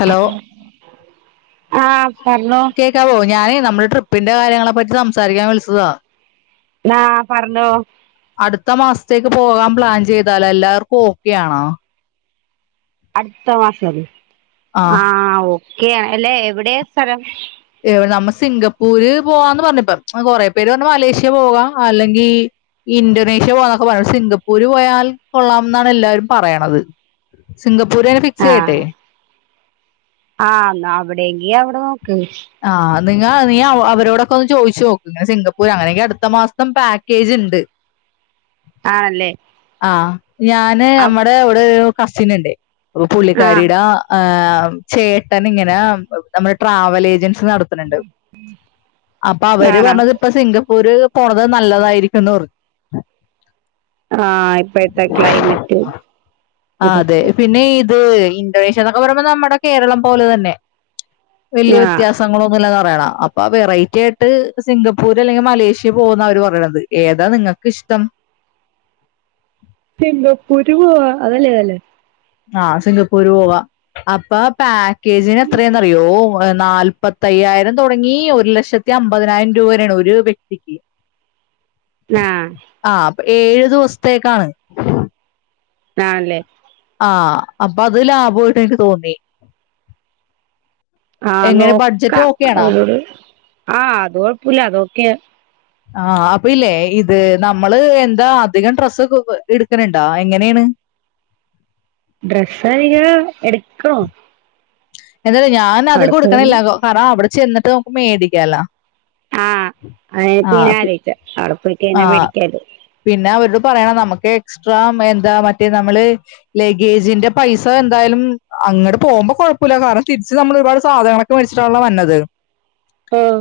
Hello ആഹ് പറഞ്ഞോ കേ വ ഞാനെ നമ്മുടെ ട്രിപ്പിന്റെ കാര്യങ്ങളെ പറ്റി സംസാരിക്കാൻ വിളിച്ചതാ ആ പറഞ്ഞോ അടുത്ത മാസത്തേക്ക് പോകാൻ പ്ലാൻ ചെയ്താല എല്ലാവർക്കും ഓക്കെ ആണാ അടുത്ത ആ മാസംആ ഓക്കെ അല്ലേ എവിടെ സ്ഥലം നമ്മ സിംഗപ്പൂര് പോവാന്ന് പറഞ്ഞപ്പ കൊറെ പേര് പറഞ്ഞ് മലേഷ്യ പോകാം അല്ലെങ്കിൽ ഇൻന്തോനേഷ്യ പോകന്നൊക്കെ സിംഗപ്പൂര് പോയാൽ കൊള്ളാം എന്നാണ് എല്ലാരും പറയണത് സിംഗപ്പൂർ തന്നെ ഫിക്സ് ചെയ്യട്ടേ ആഹ് ആഹ് അവിടെയെങ്കി അവിടെ നോക്ക് ആ നിങ്ങ നീ അവരോടൊക്കെ ഒന്ന് ചോദിച്ചു നോക്ക് സിംഗപ്പൂർ അങ്ങനെയൊക്കെ അടുത്ത മാസം പാക്കേജിണ്ട് ആണല്ലേ ആ ഞാന് അപ് നമ്മടെ അവിടെ കസിൻ ഇണ്ട് അപ്പൊ ആഹ് പുള്ളിക്കാരിടെ ആ ചേട്ടൻ ഇങ്ങനെ നമ്മുടെ ട്രാവൽ ഏജൻസി നടത്ത അപ്പൊ അവര് ആണോ പറഞ്ഞത് ഇപ്പൊ സിംഗപ്പൂര് പോണത് നല്ലതായിരിക്കും തോന്ന് ആഹ് ഇപ്പത്തെ ക്ലൈമറ്റ് ഇത അത് ഇന്തോനേഷ്യ എന്നൊക്കെ പറയുമ്പോ നമ്മുടെ കേരളം പോലെ തന്നെ വലിയ ആഹ് പ്രസങ്ങളൊന്നും ഇല്ലാന്ന പറയണ അപ്പൊ വെറൈറ്റി ആയിട്ട് സിംഗപ്പൂര് അല്ലെങ്കിൽ മലേഷ്യൽ പോകുന്ന അവര് പറയണത് ഏതാ നിങ്ങക്കിഷ്ടം സിംഗപ്പൂർ പോവാ അതല്ലേ നല്ലത് ആഹ് സിംഗപ്പൂര് പോവാ അപ്പൊ പാക്കേജിന് എത്രയാന്ന് അറിയോ നാല്പത്തയ്യായിരം തുടങ്ങി ഒരു ലക്ഷത്തി അമ്പതിനായിരം രൂപ വരെയാണ് ഒരു വ്യക്തിക്ക് ആഹ് ആഹ് അപ്പൊ ഏഴു ദിവസത്തേക്കാണ് ആണല്ലേ ആഹ് അപ്പൊ അത് ലാഭായിട്ട് എനിക്ക് തോന്നി ആഹ് എങ്ങനെ ബഡ്ജറ്റ് നോക്കാം ഓക്കെയാണാ അവരോട് ആഹ് അത് കൊഴപ്പില്ല അതൊക്കെ ആഹ് അപ്പൊ ഇല്ലേ ഇത് നമ്മള് എന്താ അധികം ഡ്രസ്സ് എടുക്കണിണ്ടാ എങ്ങനെയാണ് ഡ്രെസ്സ് അധികം എടുക്കണോ എന്നാല് ഞാൻ അത് അവിടെ കൊടുക്കണില്ല പോയാല് കാരണം അവിടെ ചെന്നിട്ട് നമക്ക് മേടിക്കാല്ലോ ആഹ് [unintelligible] അവിടെ പോയി കഴിഞ്ഞാ ആഹ് മേടിക്കാല്ലോ പിന്നെ അവരോട് പറയണം നമുക്ക് എക്സ്ട്രാ എന്താ മറ്റേ നമ്മള് ലഗേജിന്റെ പൈസ എന്തായാലും അങ്ങട്ട് പോമ്പോ കുഴപ്പില്ല കാരണം തിരിച്ച് നമ്മള് ഒരുപാട് സാധനങ്ങളൊ ച്ചിട്ടാണല്ലൊ വന്നത് ഓഹ്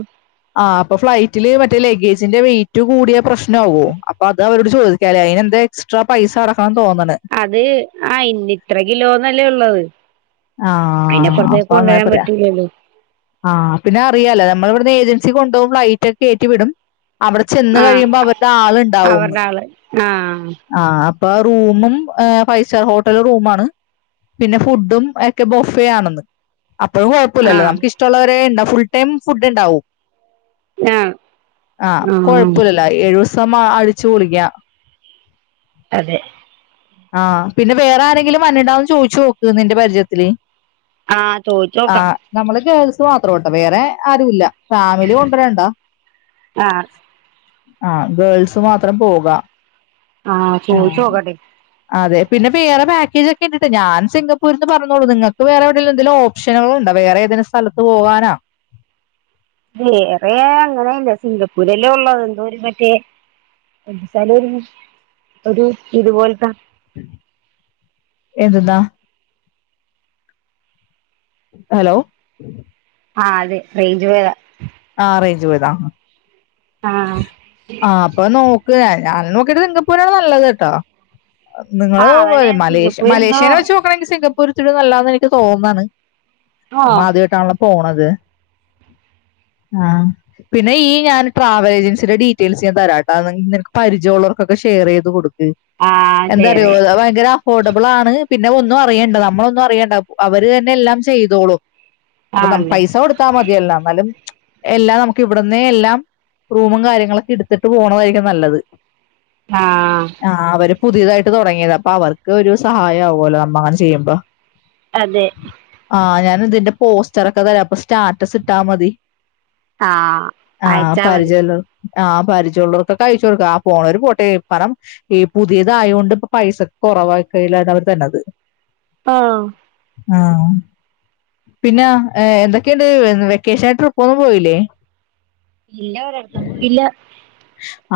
ആ അപ്പ ഫ്ലൈറ്റില് മറ്റേ ലഗേജിന്റെ വെയിറ്റ് റ്റ് കൂടിയ പ്രശ്നാവോ അപ്പൊ അത് അവരോട് ചോദിക്കാലേ അതിനെന്താ എക്സ്ട്രാ പൈസ അടക്കണന്ന് തോന്നണ് അത് ആ ഇന്ന ഇത്ര കിലോന്നല്ലേ ഉള്ളത് ആ അയിന് അപ്പുറത്തേക്ക് അപ്പൊ അങ്ങനെ കൊണ്ടുവരാൻ പറയാ പറ്റൂല്ലല്ലോ ആ പിന്നെ അറിയാലോ നമ്മള് ഇവിടുന്ന് ഏജൻസി കൊണ്ട് പോകും ഫ്ലൈറ്റേ കേറ്റി വിടും അവിടെ ചെന്ന് ആഹ് കഴിയുമ്പോ അവരുടെ ആൾ ഇണ്ടാവന്ന് അവരുടെ ആള് ആഹ് ആ അപ്പൊ റൂമും ഫൈവ് സ്റ്റാർ ഹോട്ടൽ റൂ ആണ് പിന്നെ ഫുഡും ക്കെ ബൊഫേ ആണെന്ന് അപ്പോഴും കുഴപ്പുല്ല്യല്ലോ ആഹ് നമുക്ക് ഇഷ്ടള്ളരെ ഉണ്ടാവും ഫുൾ ടൈം ഫുഡ് ഉണ്ടാവും ആഹ് ആഹ് കൊഴപ്പില്ലല്ലോ ഏഴുസം അടിച്ചു പൊളിക്കാം അതെ ആ പിന്നെ വേറെ ആരെങ്കിലും വെര്ണ്ടാന്ന് ചോയിച്ചു നോക്ക് നിന്റെ പരിചയത്തില് ആഹ് ആ ചോയ്ചോക്കാം നമ്മള് ഗേൾസ് മാത്രംട്ടോ വേറെ ആരുല്ല ഫാമിലി കൊണ്ടുരണ്ട ആഹ് ആഹ് ഗേൾസ് മാത്രം പോക ആഹ് ചോയ്ച്ചോക്കട്ടെ അതെ പിന്നെ വേറെ പാക്കേജ് ഒക്കെ ഇണ്ടിട്ടൊ ഞാൻ സിംഗപ്പൂര്ന്ന് പറഞ്ഞോളൂ നിങ്ങക്ക് വേറെ എവിടേലും എന്തേലും ഓഫ ഓപ്ഷനുകളുണ്ടോ വേറെ ഏതേലും സ്ഥലത്ത് പോവാനോ വേറെ യാ അങ്ങനെയില്ല. സിംഗപ്പൂരല്ലേ ഉള്ളത് എന്തോ ഒരു മറ്റേ [unintelligible] ഒരു ഇതുപോൽത്ത എന്ത് ന്ന? ഹലോ ആഹ് അതെ. റേഞ്ച് പോയതാ ആഹ് റേഞ്ച് പോയതാ ഹാ. ആഹ് ആഹ് അപ്പം നോക്ക് ഞാൻ നോക്കിയിട്ട് സിങ്കപ്പൂരാണ് നല്ലത് ട്ടോ. നിങ്ങള് ആഹ് അതന്നെ മലേഷ്യ സിംഗപ്പൂര് എന്തോ മലേഷ്യേനെ വെച്ച് നോ ക്കുമ്പം എനിക്ക് സിംഗപ്പൂർ ഇച്ചിരൂടെ നല്ലാന്ന് എനിക്ക് തോന്നണ്. നമ്മ ആഹ് ആദ്യായിട്ടാണല്ലോ പോണത്, ആഹ് പിന്നെ ഈ ഞാൻ ട്രാവൽ ഏജൻസിയുടെ ഡീറ്റെയിൽസ് ഞാൻ തരാട്ടാ. നിങ്ങ നിനക്ക് പരിചയള്ളാർക്കൊക്കെ ഷെയർ ചെയ്ത് കൊടുക് ക്ക്. ആഹ് എന്താറിയോ ശരി അത് ഭയങ്കര അഫോർഡബിൾ ആണ് പിന്നെ ഒന്നും അറിയണ്ട. നമ്മളൊന്നും അറിയണ്ട അവര് തന്നെ എല്ലാം ചെയ്തോളും. അപ്പം നമ് ആണല്ലേ പൈസ കൊടു ത്താ മതിയല്ല അന്നാലും എല്ലാം നമുക്ക് ഇവിടുന്നേ എല്ലാം റൂമും കാര്യങ്ങളൊക്കെ ഇട്ത്തിട്ട് പോണതായിരിക്കും നല്ലത്. ആഹ് ആഹ് അവര് പുതിയതായിട്ട് തൊടങ്ങിയതാ. അപ്പൊ അവർക്ക് ഒരു സഹായം ആവോല്ലോ നമ്മളങ്ങനെ ചെയ്യുമ്പം അതെ ആഹ് ഞാൻ ഇതിന്റെ പോസ്റ്റർ ഒക്കെ തരാ അപ്പൊ സ്റ്റാറ്റസ് ഇട്ടാ മതി ആഹ് ആഹ് അയച്ചാ മതി പരിചയല്ലൊ ആഹ് പരിചയള്ളോർക്കൊക്കെ അയച്ചു കൊടുക്ക് ആഹ് പോണോര് പോട്ടെ [unintelligible] ഈ പുതിയതായോണ്ട് ഇപ്പ പൈസക്ക് കൊറവാക്കലിലാണ് അവർ തര്നത്. ആണോ ആഹ്. പിന്നെ എന്തൊക്കെണ്ട് വെക്കേഷൻ ട്രി പ്പൊന്നും പോയിലേ? ഇല്ല ഒരട്ത്തൊന്നും ഇല്ല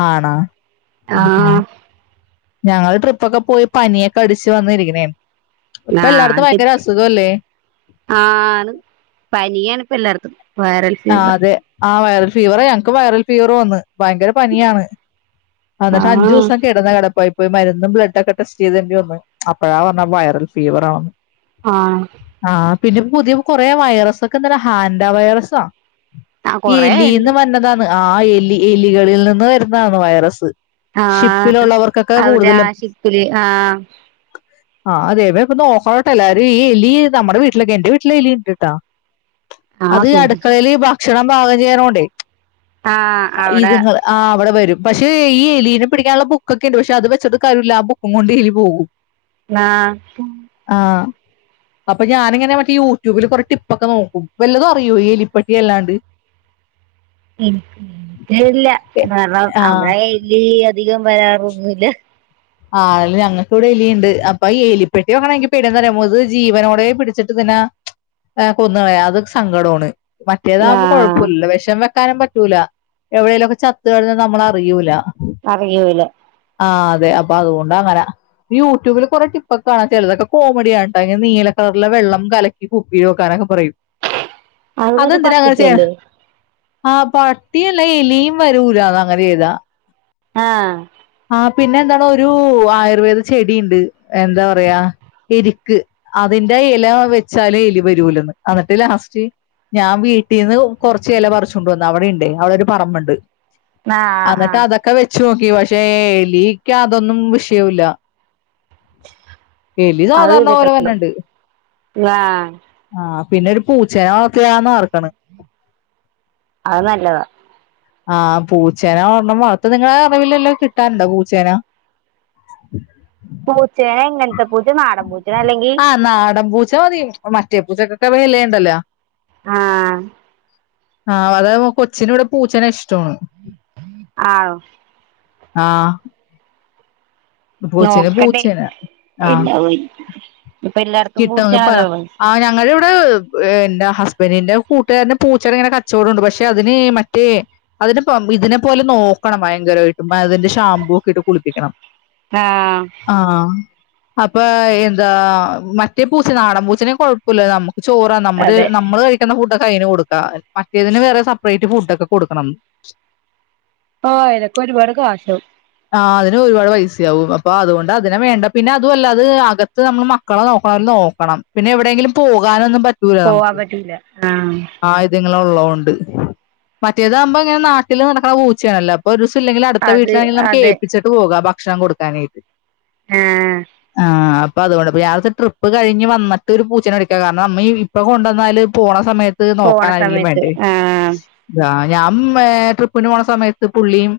ആണോ, മ് ഹാ ആഹ് ഞങ്ങൾ ട്രിപ്പൊക്കെ പോയി പനിയൊക്കെ അടിച്ചു വന്നിരിക്ക്ണേ ണ്. ഇപ്പ എല്ലാടത്തും നാട്ടി ഭയങ്കര അസുഖല്ലേ? ആണ് പനിയാണ് ഇപ്പ എല്ലാടത്തും, ആഹ് അതെ ആഹ് വൈറൽ ഫീവറ് ഞങ്ങക്ക് വൈറൽ ഫീവറ് വന്ന് ഭയങ്കര പനിയാണ്, അന്നട്ട് ആഹ് അഞ്ചൂസ് സം കിടന്ന കെടപ്പായി പോയി മരുന്നും ബ്ലഡ്ഡോക്കെ ടെസ്റ്റ് ചെയ്തേണ്ടി വന്ന്. അപ്പഴാ പറഞ്ഞേ വൈറൽ ഫീവറാണെന്ന് ആണൊ ആഹ് പിന്നെ ഇപ്പ പുതിയ കൊറെ വൈറസൊക്കെ ഇന്നലെ ഹാൻഡ വൈറസൊ ആഹ് ഈ കൊറേ ഇണ്ട് എലീന്ന് വരുന്നതാണ് ആഹ് എലി എലികളിൽ നിന്ന് വരുന്ന ആന്ന് വൈറസ് ആഹ് ഷിപ്പിലുള്ളവർക്കൊക്കെ അവിടെ ആ കൂടുതലും ഷിപ്പില് ആഹ് ആഹ് അതെ ബേ പ്പ നോക്കണട്ടോ എല്ലാരും ഈ എലി നമ്മടെ വീട്ടിലൊക്കെ എന്റെ വീട്ടിലും എലി ഉണ്ട്ട്ടാ ആഹ് അത് സൂക്ഷിച്ചോ അടുക്കളയില് ഭക്ഷണം പാകം ചെയ്യണോണ്ടേ ആഹ് അവിടെ ഇതുങ്ങള് ആഹ് അവട വരും പ റ്റ് ഈ എലീനെ പിടിക്കാനുള്ള ബുക്കൊക്കെ ഉണ്ട് പക്ഷെ അത് വെച്ചിട്ടും കാര്യല്ല ആ ബുക്കുംകൊണ്ട് എലി പോകും. ന്നാ ആഹ് അപ്പം ഞാനിങ്ങനെ മറ്റേ യൂട്യൂബില് കുറെ ടിപ്പൊക്കെ നോക്കും വല്ലതും അറിയോ എലിപ്പട്ടി അല്ലാണ്ട് [inaudible] എനിക്കറിയില്ല എ- കാരണം ആ നമ്മടെ കയ്യില് അധികം വരാറൊന്നു ഇല്ല ആഹ് അതല്ല ഞങ്ങക്ക് ഇവടെ എലിയുണ്ട് അപ്പ ഈ എലിപ്പെട്ടി [unintelligible] ഇത് ജീവനോടെ പിടിച്ചിട്ട് ഇതിന ഏഹ് കൊന്ന് കളയാ അത് സങ്കടാണ് മറ്റേതാകുമ്പം ആഹ് കുഴപ്പല്ലല്ലൊ വെഷം വെ ക്കാനും പറ്റൂല എവിടെലൊക്കെ ചത്ത് കിടന്നാ നമ്മളറിയൂല അറിയൂല ആഹ് അതെ അപ്പൊ അതുകൊണ്ട് അങ്ങന ഈ യൂട്യൂബിൽ കുറെ ടിപ്പൊക്കെ കാണാ ചിലതൊക്കെ കോമഡിയാണ് ട്ടാ. ഇനി നീല കളറില് വെള്ളം കല ഈ കുപ്പിയോക്കാനൊക്ക പറയും അത് മറ്റേ അതെന്തിനാ അങ്ങനെ ചെയ്യ്ണ പട്ടിക്കല്ലേ ആഹ് പട്ടിയല്ല എലിയും വരൂല അങ്ങനെ ചെയ്താ ആഹ് ആഹ് പിന്നെന്താണ് ഒരൂ ആയുർവേദ ചെടീണ്ട് എന്ത പറയാ എരിക്ക് അതിന്റെ ഇല വെച്ചാല് എലി വരൂലന്ന് അന്നിട്ട് ലാസ്റ്റ് ഞാൻ വീ ട്ടീന്ന് കൊറ്ച്ച് എല പറ്ച്ചോണ്ട് വന്ന് അവിടെ ഇണ്ട് അവിടൊരു പറമ്പ്ണ്ട് ആഹ് അന്നിട്ട് ആഹ് അതൊക്കെ ഒക്കെ വെച്ചു നോക്കി പഷേ എലിക്ക് അതൊന്നും വിഷയൊല്ല എലി അത് സാധാര്ണ പോലെ ചെയ്തിട്ടുണ്ട് വര്ണ്ണ്ട് ആഹ് ആഹ് പിന്നൊരു പൂച്ചനെ വളർത്തിയാ അത് നല്ലതാ ആഹ് പൂച്ചേനെ ഒരെണ്ണം വളത്ത് നിങ്ങളെ അറിവില്ലല്ലെ കിട്ടാനുണ്ടൊ പൂച്ചേനെ [inaudible] പൂച്ചേനെ എങ്ങൻത്തെ പൂച്ച നാടൻ പൂച്ചെ അല്ലെങ്കി ആ നാടൻപൂച്ച മതി മറ്റേ പ്പൂച്ചക്കൊക്കെ വിലേണ്ടല്ലോ ആഹ് ആഹ് അതാ കൊച്ചിനു ഇവടെ പൂച്ചനെ ഇഷ്ടവാണ് ആണോ ആഹ് നോക്കട്ടെ പൂച്ചേനെ ആ ഇപ്പ എല്ലാട്ത്തും പൂച്ച കിട്ടുമെങ്കിൽ പറ ആ ഞങ്ങള് ഇവടേ ഇന്റെ ഹസ്ബന്റിന്റെ കൂട്ടുകാരന് പൂച്ചടെ ഇങ്ങന കച്ചോടണ്ട് പക്ഷെ അതിന് മറ്റെ അതിനെ [unintelligible] പോലെ നോക്കണം ഭയങ്കരമായിട്ടും അതിന്റെ ഷാംമ്പൂ ഒക്കെ ഇട്ട് കുളിപ്പിക്കണം ആഹ് അഹ് അപ്പൊ എന്താ മറ്റെ പൂച്ച നാടൻ പൂച്ചെനെ കൊഴപ്പല്ല നമുക്ക് ചോറാ നമ്മള് അതെ നമ്മള് കഴിക്കുന്ന ഫുഡൊക്കെ അതിന് കൊടുക്കാ മറ്റേതിന് വേറെ സെപ്പറേറ്റ് ഫുഡ് ഒക്കെ കൊടുക്കണം ആഹ് അയ്നൊക്കെ ഒരുപാട് കാശാവും ആഹ് അതിന് ഒരുപാട് പൈസയാവും അപ്പൊ അതുകൊണ്ട് അതിനെ വേണ്ട പിന്നെ അതുവല്ല അത് അകത്ത് നമ്മൾ മ മക്കളെ നോക്കണപോലെ നോക്കണം പിന്നെ എവിടെങ്കിലും പോകാനൊന്നും പറ്റ പോവാൻ പറ്റില്ല ആഹ് ആഹ് ഇത്ങ്ങൾ ഒള്ളോണ്ട് മറ്റേതാവുമ്പോ ഇങ്ങനെ നാട്ടിൽ നടക്കണ പൂച്ചയാണല്ലോ ഒരുവസ ഇല്ലെങ്കിലും അടുത്ത അത് വീട്ടിലാണെങ്കില് നമു അതെ ച്ചിട്ട് പോകാം ഭക്ഷണം കൊടുക്കാനായിട്ട് ആഹ് ആഹ് അപ്പൊ അതോണ്ടിപ്പ രാവിലത്തെ ട്രിപ്പ് കഴിഞ്ഞ് വന്നിട്ട് ഒരു പൂച്ചേനെ വേടിക്കാം കാരണം നമ്മ ഈ ഇപ്പ കൊണ്ട് വന്നാല് പോണ സമയ ഇത് പോണ നോക്കാനാരെങ്കിലും സമയത്ത് വേണ്ടേ ആഹ് രാ ഞമ്മേ ട്രിപ്പിന് പോണ സമയത്ത് പുള്ളിയും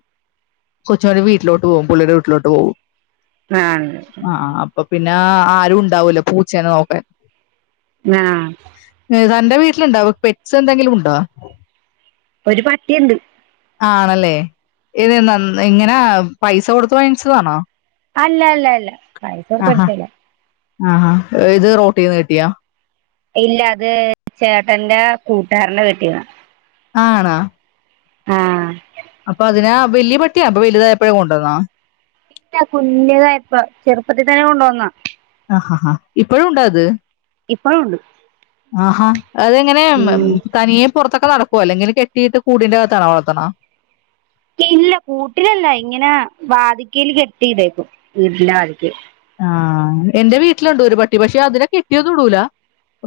ഉച്ച കഴി വീട്ടിലോട്ട് പോവും പുള്ളീടെ വീട്ടിലോട്ട് പോവും ആണ് ആഹ് -ആഹ് അപ്പൊ പിന്നാ ആരും ഇണ്ടാവോലൊ പൂച്ചേനെ നോക്കാൻ ങ്ങാ നെയ്സാറിന്റെ വീട്ടില്ണ്ടാ പെറ്റ്സ് എന്തെങ്കിലും ഉണ്ടൊ ഒരു പട്ടിയ്ണ്ട് ആണല്ലേ ഇതീന്നൊന്ന് ഇങ്ങനാ പൈസ കൊടുത്ത് വാങ്ങിച്ചതാണൊ അല്ലല്ലല്ല പൈസ കൊടുത്ത് വേടിച്ചയല്ല ആഹ് ഇത് റോട്ടീന്ന് കിട്ടിയാ ഇല്ല അത് ചേട്ടന്റെ കൂട്ടുകാരന്റെ വീട്ടീന്നാ ആണാ ആഹ് അപ്പ അതിനാ വലിയ പട്ടിയാ അപ്പൊ വലുതായപ്പഴേ കൊണ്ടുവന്നാ ഇല്ല കുഞ്ഞതായപ്പ ചെറുപ്പത്തി തന്നെ കൊണ്ടുവന്നാ അഹ് ഹ ഹ ഇപ്പഴും ഉണ്ട അത് ഇപ്പളൂണ്ട് ആഹാ അതെങ്ങനെയാ ഉം തനിയെ പൊറത്തൊക്കെ നടക്കുവോ അല്ലെങ്കിൽ കെട്ടിയിട്ട് കൂടിന്റെകത്താണോ വളർത്തണെ ഇല്ല കൂട്ടിലല്ല ഇങ്ങനെ വാതിക്കേൽ കെട്ടിയിടുവാരുന്നു വീടിന്റെ വാതിക്കെ ആഹ് എന്റെ വീട്ടില് ഒണ്ടൊരു പട്ടി പക്ഷെ അതിനെ കെട്ടിയൊന്നും ഇടൂല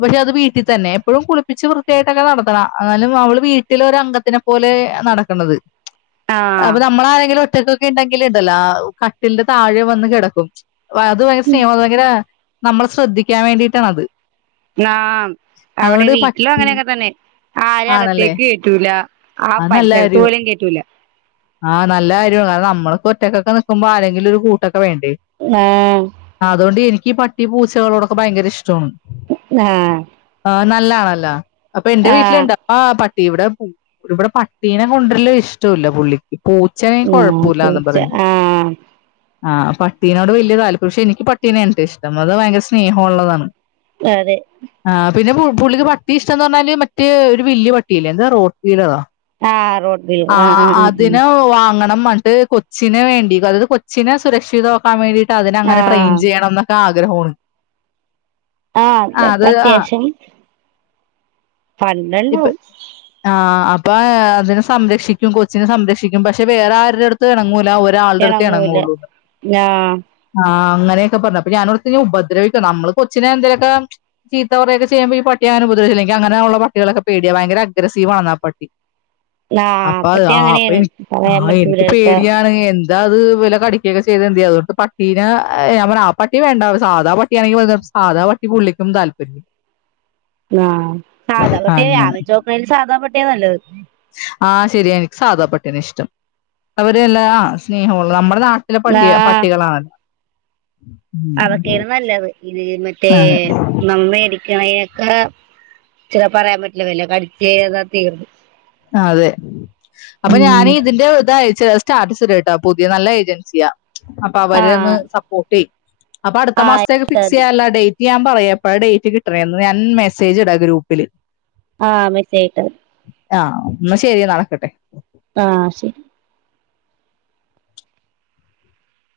പക്ഷെ അത് വീട്ടി തന്നെ എപ്പഴും കുളിപ്പിച്ച് വൃത്തിയായിട്ടൊക്കെ നടത്തണ എന്നാലും അവള് വീട്ടിലൊരംഗത്തിനെ പോലെ നടക്കണത് അപ്പ ആഹ് നമ്മൾ ആരെങ്കിലും ഒറ്റക്കൊക്കെ ഉണ്ടെങ്കിലിണ്ടല്ലാ കട്ടിലിന്റെ താഴെ വന്ന് കെടക്കും വ അത് ഭയങ്കര സ്നേഹ [unintelligible] നമ്മള് ശ്രദ്ധിക്കാൻ വേണ്ടിയിട്ടാ അത് നാം അവിടെ വീട്ടിലും പട്ടി അങ്ങനെയൊക്കെ തന്നെ ആരെയും ആണല്ലേ അകത്തേക്ക് കേറ്റൂല ആഹ് പരിസരത്ത് പോലും കേറ്റൂല ആഹ് നല്ല കാര്യാണ് അത് കാരണം നമ്മളൊക്കെ ഒറ്റക്കൊക്കെ നിക്കുമ്പോ ആരെങ്കിലൊരു കൂട്ടൊക്കെ വേണ്ടേ [unintelligible] ആഹ് അതുകൊണ്ട് എനിക്ക് പട്ടി പൂച്ചകളോടൊക്കെ ഭയങ്കര ഇഷ്ടാണ് ആഹ് ആഹ് നല്ലയാണല്ല അപ്പൊ എന്റെ ആഹ് വീട്ടിലുണ്ടാ ആഹ് പട്ടി ഇവിടെ ഇവിടെ പട്ടീനെ കൊണ്ടരല് ഇഷ്ടവില്ല പുള്ളിക്ക് പൂ ച്ചായി ഉം കൊഴപ്പ ഇല്ലാന്ന് പൂച്ച പറഞ്ഞ് ആഹ് ആഹ് പട്ടീനോട് വലിയ താല്പര്യം പക്ഷേ എനിക്ക് പട്ടീനെ ആണ്ട്ടോ ഇഷ്ടം അത് ഭയങ്കര സ്നേഹ ഒള്ളതാണ് അതെ ആഹ് പിന്നെ പു പുള്ളിക്ക് പട്ടിയെ ഇഷ്ടവാന്ന് പറഞ്ഞാല് മറ്റേ ഒരു വല്ലിയ പട്ടിയില്ലേ എന്താ റോട്ട് വീലറോ ആഹ് റോട്ട് ആഹ് അതിനെ വാങ്ങണം പണ്ട് കൊച്ചിനെ വേണ്ടി അതായത് കൊച്ചിനെ സുരക്ഷിതവാ ക്കാൻ വേണ്ടീട്ട് അതിനെ ആഹ് അങ്ങനെ ട്രെയിൻ ആഹ് ചെയ്യണംന്നൊക്കെ ആഗ്രഹവുണ്ട് ആഹ് അതെ ഇപ്പ അത്യാവശ്യം പല്ലണ്ടാവും ആഹ് അപ്പൊ അതിനെ സംരക്ഷിക്കും കൊച്ചിനെ സംരക്ഷിക്കും പക്ഷെ വേറെ ആരുടെ എടുത്തും എണങ്ങൂല ഒ ഒരാളുടെ എടുത്തേ എണങ്ങൂല എണങ്ങോളൂ ആഹ് ആഹ് അങ്ങനൊക്കെ പറഞ്ഞു അപ്പ ഞാനോർത്തു ഇനി ഉപദ്രവിക്കോ നമ്മള് കൊച്ചിനെ എന്തേലൊക്കെ [unintelligible] ചീത്തപറയൊക്കെ ചെയുമ്പോ ഈ പട്ടിയെങ്ങാനും ഉപദ്രവിച്ചാലോ എനിക്ക് അങ്ങനെ ഒള്ള പ കുട്ടികളൊക്കെ പേടിയ ഭയങ്കര അഗ്രസീവ് ആന്ന് ആഹ് പട്ടി ആഹ് അപ്പഹ് പട്ടി ആഹ് അപ്പ അങ്ങനെയാണ് പറയാൻ ആഹ് പറ്റൂല എനിക്ക് ചെലപ്പോ പേടിയാണ് എ ഇതാ അത് വല്ല കടിക്കൊക്കെ ചെയ്തെന്തിയ്യ അതുകൊണ്ട് പട്ടീനേ ഞാ പറഞ്ഞു ആഹ് പട്ടി വേണ്ടാ ഒര് സാധാ പട്ടി ട്ടിയാണെങ്കി [unintelligible] സാധാ പട്ടി പുള്ളിക്കും താല്പര്യം ആഹ് സാധാ പട്ടിയ അങ്ങനെ ആലോയ്ച്ചോക്കാണെങ്കി സാധാ പട്ടിയ നല്ലത് ആഹ് ശരിയ എനിക്ക് സാധാ പട്ടിനെ ഇഷ്ടം അവരല്ല ആഹ് സ്നേഹവുള്ള നമ്മടെ നാട്ടി [unintelligible] ആഹ് പട്ടികളാണ് അതൊക്കെയാണ് നല്ലത് ഇത് മറ്റേ അതെ നാം മേടി കിണയക്ക്‌ ചില പറയാൻ പറ്റില്ല വല്ല കടിച്ചേന്നാ തീർന്നു അതെ അപ്പൊ ഉം ഞാന് ഇതിന്റെ ഇതയച്ച അഹ് സ്റ്റാറ്റസ്ട്ട്ടോ പുതിയ നല്ല ഏജൻസിയാ അപ്പൊ അവരെയൊന്ന് ആഹ് സപ്പോർട്ട്യ്യ് അപ്പൊ അടുത്ത ആഹ് മാസത്തേക്ക് ഫിക്സീയ്യാലോ ഡേറ്റ് ഞാൻ പറയാ എപ്പഴാ ഡേറ്റ് കിട്ടണേന്ന് ഞാൻ മെസ്സേജ് ഇടാ ഗ്രൂപ്പില് ആഹ് [unintelligible] ആഹ് ന്നാ ശരി നടക്കട്ടെ ആഹ് ശരി